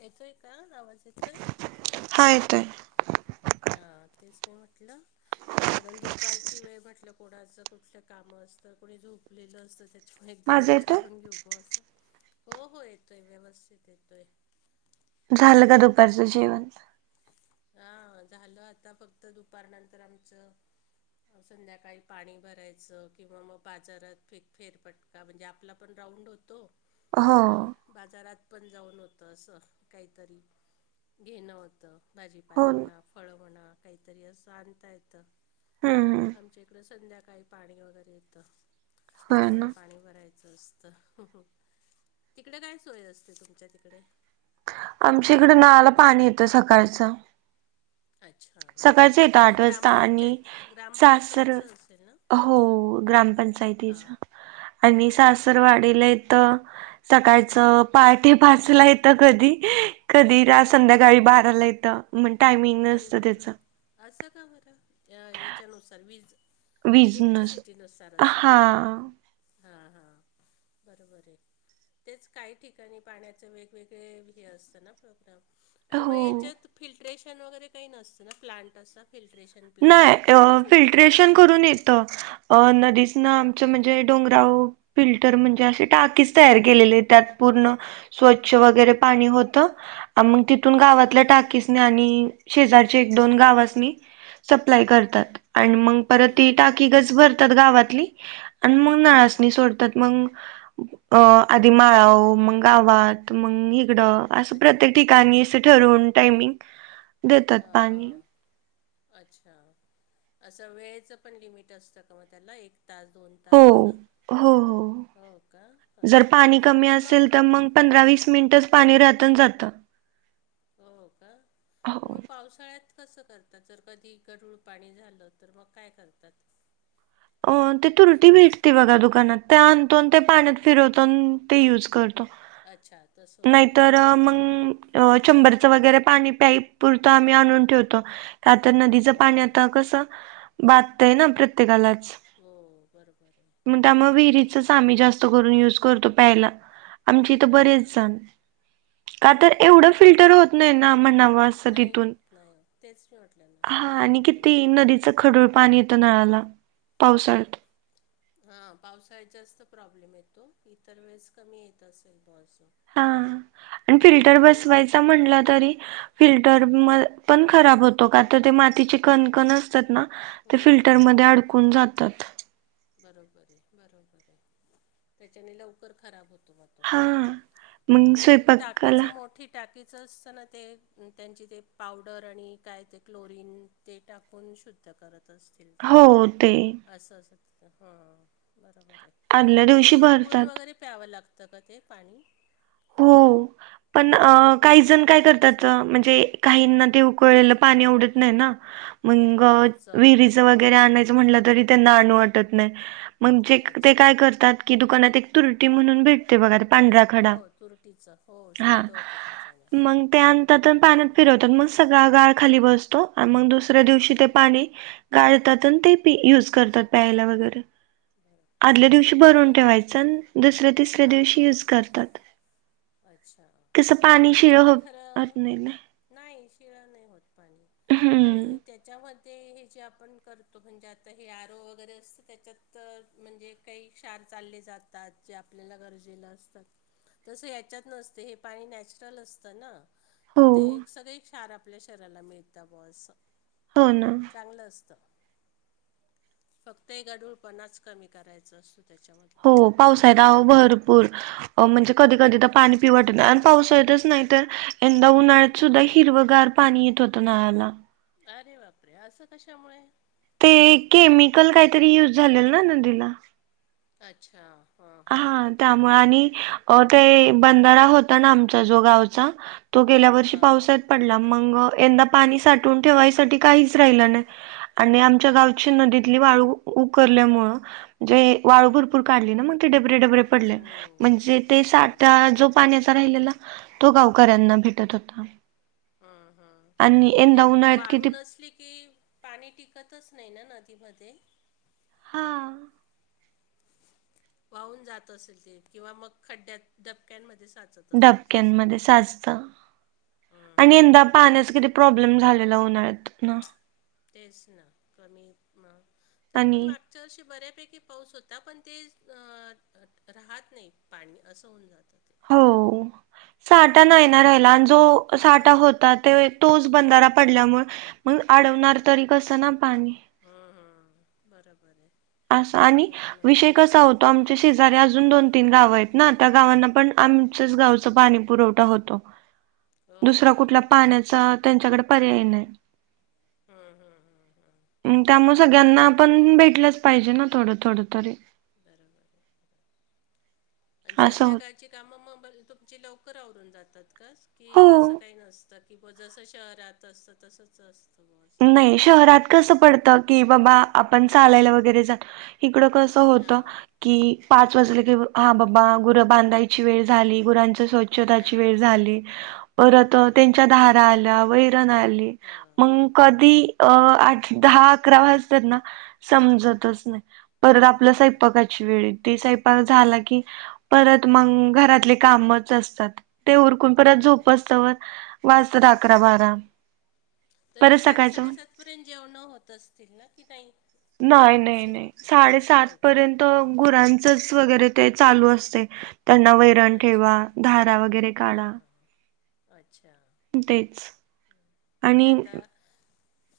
येतोय का आवाज येतोय हायेतय हा तेच मी म्हटलं कारण दुपारची वेळ म्हटलं कोणाचं कुठलं काम असतं कोणी झोपलेलं असत त्या एकदा माझा येतोय विचारून घेऊ बोस अस हो हो येतोय व्यवस्थित येतोय झालं का दुपारचं जेवन हा झालं आता फक्त दुपारनंतर आमचं संध्याकाळी पाणी भरायचं किंवा मग बाजारात फे फेरपट का म्हणजे आपला पण राऊंड होतो हो आणि बाजारात पण जाऊन होतं असं काहीतरी घेणं होतं भाजीपाला हो ना. म्हणा फळं म्हणा काहीतरी असं आणता येतं हम् हम जीकड संध्याकाळी पाणी वगैरे येतं होय ना त्याच्यामुळे पाणी भरायचं असत तिकडे काय सोय असते तुमच्या तिकडे आमच्या इकडं नाळाला पाणी येतं सकाळचं अच्छा सकाळचं अच्छा येतं म्हणजे आठ वाजता आणि ग्रामपंचायत सासर ग्रामपंचायतचं असेल ना हो हां ग्रामपंचायतीचा आणि अच्छा सासरवाडी लेत सकाळच पाहाटे पाचला येत कधी कधी रा हो संध्याकाळी बाराला येतं मग टायमिंग अरे नसतं बापरे त्याच असं का मरा याच्यानुसार व्हीज वीज नस इलेक्ट्रिसिटी नुससार असेल हा हा हा बरोबर ऐ तेच काही ठिकाणी पाण्याच वेगवेगळे हे असतं ना प्रोग्राम आणि मग हो हच्यात फिल्ट्रेशन वगैरे काही नसतं ना प्लांट अस फिल्ट्रेशन प्लांट नाय अ पाणी फिल्ट्रेशन करून शुद्धीकरणासाठी येत अ नदीस ना हो आमच का? म्हणजे डोंगराव फिल्टर म्हणजे असे टाकीच तयार केलेले त्यात पूर्ण स्वच्छ वगैरे पाणी होतं मग तिथून अच्छा. गावातल्या टाकीसनी आणि शेजारच्या एक दोन गावासनी सप्लाय करतात आणि मग परत हम्म ती हम्म. टाकी गच भरतात गावातली आणि मग हम्म हम्म. नळासणी सोडतात मग अ आधी माळाऊ मग गावात मग इकड असं अच्छा. प्रत्येक ठिकाणी अस ठरवून टाईमिंग अ हा हा अच्छा असं वेळेचं पण लिमिट असतं का मग त्याला एक तास दोन हो हो का? जर अच्छा. पाणी कमी पण असेल तर मग पंधरा वीस मिनिटच पाणी राहतन जातं हो का! पण हो. मग पावसाळ्यात कसं करता. आता जर कधी गढूळ पाणी झालं, तर मग काय कर. अ ते तुरुटी भेटते बघा दुकानात त्या आणतो आणि ते पाण्यात फिरवतो, ते युज करत. अच्छा तसं होतं का? नाहीतर मंग चेंबर च वगैरे पाणी पायपुरतं आम्ही आणून ठेवतो. का तर नदीचं हो, पाणी आता कसं बाधतंय ना प्रत्येकाला हो बरोबर आहे. मग त्यामुळे त्याच्यामुळे विहिरीच आमी जास्त जास्त करून यूज करतो प्यायला, आमच्या इथं हां, बरीच हां. जण का तर एवढं फिल्टर होत नाही ना म्हणावा असं नाही तिथून, होत, नाही होत. तेच मी म्हटलं ना, हा नाही होत आणि तेवढं किती नदीच फिल्टर. गढूळ पाणी येत. येत नळाला पावसाळ्यात हां पावसाळ्यात जास्त प्रॉब्लेम येतो, इतर वेळेस कमी येत असेल पासून हा आणि फिल्टर बसवायचा म्हटला तरी फिल्टर पण खराब होतो, का तर ते मातीचे कणकण असतात ना हो, ते फिल्टर मध्ये खूप. अडकून जातात. बरोबर आहे बरोबर आहे. त्याच्याने लवकर खराब होतो मघ हा मग ते टाकीच स्वयंपाकाला मोठी टाकीचं असताना ते त्यांची ते पावडर आणि काय ते क्लोरीन ते टाकून शुद्ध करत असतील ते हो ते असं, अस असल तिथ ह आदल्या बरोबर दिवशी जरी उकळून भरतात वगैरे प्यावं लागतं का ते पाणी? हो पण उकळून काही प्यावं जण काय लागत करतात असेल म्हणजे काहीना ते उकळलेलं पाणी आवडत नाही ना मग हां चव विहिरिच विहिरीच जरी आणायच म्हणल तरी त्यांना आणू वाटत नाही म्हणजे मग ते अच्छा काय करत्यात की दुकानात एक तुरटी म्हणून भेट ते बघा पांढरा हो खडा तुरटीचं हो हा, शुद्ध होतं त्याच्याने मग ते हं, आणतात हं. आण पाण्यात फिरवतात मग सगळा गाळ खाली बसतो आणि मग दुसऱ्या दिवशी ते बरोबर पाणी गाळतात आणि ते ते युज करतात प्यायला वगैरे बरोबर आदल्या दिवशी आणि भरून हे ठेवायचं आणि दुसऱ्या, तिसऱ्या हां दिवशी यूज हां करतात. अच्छा कसं पाणी शिळ ह्याच्याने हो होत खरं नाही ना नाही शिळ नाही होत पाणी आणि हम्म त्याच्यामध्ये ते हे जे आपण करतो म्हणजे आता हे आरो वगैरे असतं त्याच्यात तर म्हणजे काही क्षार चालले जातात जे आपल्याला गरजे ला असतात तस याच्यात नसते हे पाणी नॅचरल असतं ना तर हो ते सगळे क्षार आपल्या शरीराला मिळतात अस हो ना. चांगलं असतं, फक्त हे गढूळपणाच कमी करायचं असतो त्याच्यामध्ये हो पावआल्यात अहो भरपूर अ म्हणजे कधी कधी तर पाणी पिउ वाटण नाही आणि पावसाळ्यातच नाही तर यंदा उन्हाळ्यात सुद्धा हिरवगार पाणी येत होतं नळाला अरे बापरे असं कशामुळे! ते केमिकल काहीतरी युज झालेल ना नदीला अच्छा. हां हां हा त्यामुळे त्याच्यामुळे आणि का आ ते बंधारा होता ना आमचा जो गावचा तो गेल्या वर्षी हां हां पावसात पडला मग यंदा पाणी साठून ठेवाय साठी काहीच राहिल नाही आणि आम आमच्या गावची अच्छा नदीतली वाळू उखल्यामुळे म्हणजे वाळू हं भरपूर काढली ना मग बरेबरे पडले हो म्हणजे ते साठा बरोबर आहे जो पाण्याचा राहिलेला तो गावकऱ्यांना भेटत होता हमम हम आणि ते यंदा उन्हाळ्यात किती वाळून असली की पाणी टिकतच नाही ना नदीमध्ये हा वाहून जात असेल ते किंवा मग खड्ड्यात डबक्यांमध्ये साजत डबक्यान मध्ये साजत हं आणि यंदा हं पाण्याचा किती प्रॉब्लेम झालेला उन्हाळ्यात आहे ना तेच ना कमी मग तरी पण आणि माग मागच्या वर्षी बऱ्यापैकी पाऊस होता पण ते राहत नाही पाणी असं होऊन जातं ते हो साठा नाही ना रायला आणि जो साठा हां होता ते तोच बंधारा पडल्यामुळे मग अडवणार तरी कसं ना पाणी हा हा बरोबर आहे अस आणि ते पण विषय असतं कसा होताबल्ब तो आमचे शेजारे अजून दोन तीन गाव आहेत ना त्या गावांना पण आमच्याच गावच पाणी पुरवठा होतो [unintelligible] दुसरा का कुठला पाण्याचा अच्छा त्यांच्याकडे पर्याय नाही हा हम हा त्यामुळे सगळ्यांना आपण भेटलंच पाहिजे ना थोडं थोड तरी बरोबर आणि असं होत. संध्याकाळची कामं मग तुमची लवकर आवरून जातात का की हो. तसं काही नसत की ब जसं शहरात असतं तसंच असत नाही शहरात कसं पडतं की बाबा आपण चालायला वगैरे जा इकडं कस होत हां, की पाच वाज की हा बाबा गुर बांधायची वेळ झाली गुरच स्च्छताची वेळ हां. झाली परत बरोबर त्यांच्या आहे. ारा आल्या वैरण आली हो, मग कधीठ दहा अकरा वाज त्यांना समजतच नाही परत आपलं बरोबर आहे. साहेपाकाची वेळ ते सा क म घात काम असतात हो, णपर्ंत झोप असत व वाजतात अकरा बरं बारा आहे. तरी परत सात सकाळचं साडेसात पर्यंत जेवण होत असतील ना की नाही नाही नाही उशीर नाही होतो? साडेसात नाही का? पर्यंत गुरां वगैरे ते चालू असते त्यांना वैरण अच्छा. ठेवा धारा वगैरे काढा हां, हां. अच्छा तेचबल्ब म्हणजे आता [unintelligible]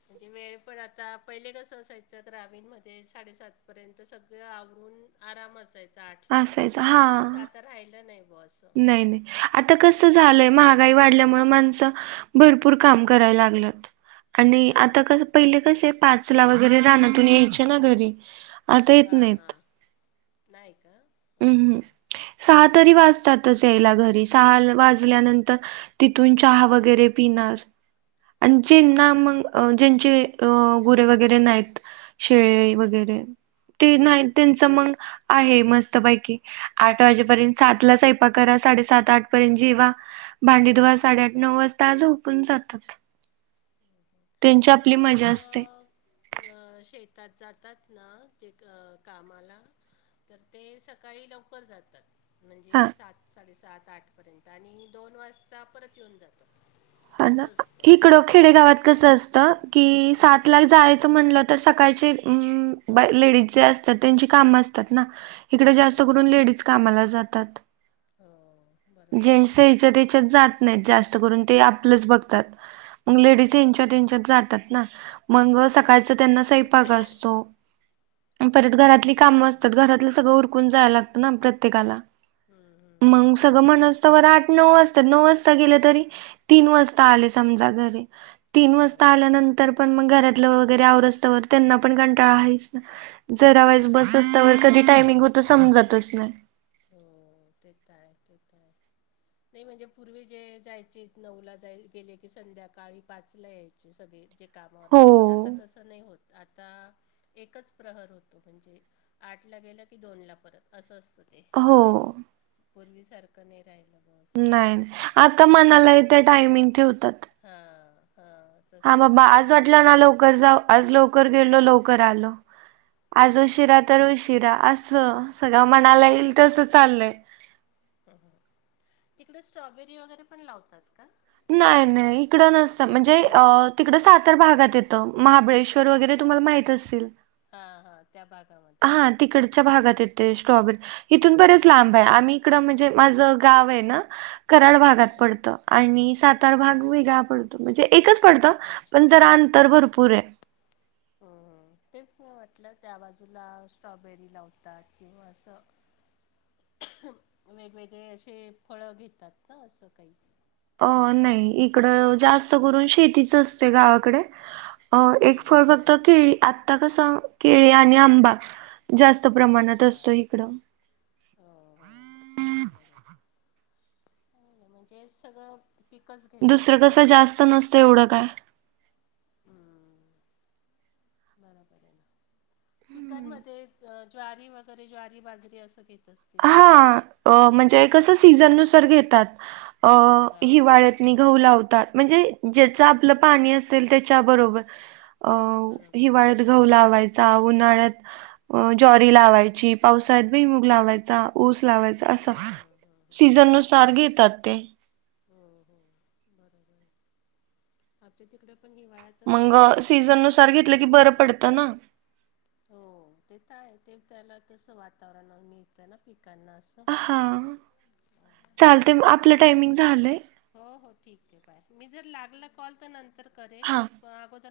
म्हणजे वेळ पण आता पहिले कसं असायचं ग्रामीणमध्येध्ये साडेसात पर्यंत सगळं आवरून आराम असायचा आठला असायच हा तस आता राहिलं नाही ब असं नाही नाही आता कसं झालंय महागाई वाढल्यामुळे माणसं भरपूर काम करायला लागल [unintelligible] आणि हां आता कस हां पहिले कसे आहे पाचला वगैरे रानातून यायचे ना घरी आता येत हा हा नाहीत नाही का [unintelligible] हम्म हम् सहा तरी वाजतातच यायला घरी सहा वाजल्यानंतर अच्छा. तिथून चहा वगैरे पिणार आणि हम्म जेना मग अ ज्यांचे गुरे वगैरे नाहीत शेळे वगैरे ते नाही हम्म हम्म त्यांच मग आहे मस्त आठ वाजर्यंत सात करा सा सात आठ पर्यंत जेवा भां बुधवा साडेआठ अच्छा. नऊ वाजता आज झपून जातात त्यांची आमच्या आपली इकडे मजा असते तर शेतात जातात ना जे कामाला तर ते सकाळी लवकर जातात. म्हणजे हा सात साडेसात आठ पर्यंत आणि दोन वाजता परत येऊन जात. हा ना इकडं खेडे गावात कसं असत. की सात ला जायचं म्हणलं तर सकाळची लेडीज जे असतात त्यांची काम इडे जास्त हां करून लेडीज तेच कामाला जातात. हो बरोबर आहे जेंट्स हच्या त्याच्यात जात. जास्त करून ते आपलंच बघतात. मग लेडीज हेंच्यात हां तेंच्यात जातात ना. मग सकाळचा त्यांना साईपक असतो. परत हं घरातली ते तर कामं आहे असतात. घरातलं सगळं उरकून जायला लागतं ना प्रत्येकाला. हं हं मग सगळं म्हण असत बर आठ नऊ वाजता नऊ वाजता गेलं तरी तीन वाजता आले समजा घरी तीन हो वाजता आल्यानंतर तर पण मग घरातलं वगैरे आवर असतवर त्यांना पण कंटाळा आहेच ना जरा वैज बरोबर आहे बसस्तवर कधी टायमिंग होत समजतच नाही. हो तेेत आहे तेेत आहे. नाही म्हणजे पूर्वी जे जायचे नऊला जाय गेले की संध्याकाळी पाचला यायचे सगळे जे कामावर हो जायचे आता तसं नाही होत आता एकच प्रहर होतो म्हणजे? आठ ला गेलं की दोन ला परत असं असतं ते. हो. पूर्वीसारखं ने राहिला. नाही नाही आता मनाला इथे टायमिंग ठेवतात. हा हा. हा बाबा आज वाटला ना लवकर जा आज लवकर गेलो लवकर आलो. आज हं उशिरा हं तर उशिरा असं सगळं मनाला येईल बरोबर तसं चाललंय. तिकडे स्ट्रॉबेरी वगैरे पण लावतात का? नाही नाही इकडं नसतं म्हणजे नाही का? तिकडं सातार भागात येतं महाबळेश्वर वगैरे तुमला माहित असतील. हा हा. त्या भागामध्ये. हा येतं तिकडच्या भागात येत. स्ट्रॉबेरी इथून बरेच लांब आहे. आम्ही इकड म्हणजे माझं गाव आहे ना कराड भागात अच्छा पडतं आणि सातार हां भाग हां वेगळा पडतो म्हणजे एकच पडत अच्छा पण जरा अंतर हम्म भरपूर आहे. तेच म वाटलं त्या बाजूला स्ट्रॉबेरी लावतात किंवा असं. वेगवेगळे असे फळ घेतात ना असं काही. अ नाही त्याच्यामुळे इकडं जास्त करून शेतीच असते गावाकडे अ एक हम्म फळ हम्म फक्त हम्म केळी आत्ता कस केळी आणि आंबा जास्त प्रमाणात अच्छा असतो इकडं हो हो बरं बरं म्हणजेच सगळं पिकच घेतात दुसरं बर कसं सं जास्त नसतं एवढं काय? हम्म बरोबर आहे ना हम्म. पिकांमध्ये ज्वारी वगैरे ज्वारी बाजरी असं घेत असतील ना? हा म्हणजे कसं सीझन नुसार घेतात हा. हिवाळ्यात. आणि गहू लावतात म्हणजे ज्याच आपलं हो पाणी असेल त्याच्याबरोबर. अ बरोबर आहे. हिवाळ्यात. गहू लावायचा उन्हाळ्यात ज्वारी लावायची पावसाळ्यात भुई मुग लावायच. ऊस लावायचा असं हम्म हम्म हम्म हम्म. सीजन नुसार घेतात ते हो हो बरोबर आमच्या तिकडे पण हिवाळ्यात. मग सीझन नुसार घेतलं की बरं पडतं ना? हो ते तर आहे. ते त्याला तसं वातावरणवर मिळतय ना पिकांना असं हा चालते आपलं बरं टायमिंग मी झालंय. हो हो ठीक आहे बाय मी जर लागल कॉल तर नंतर करेल हा अगोदर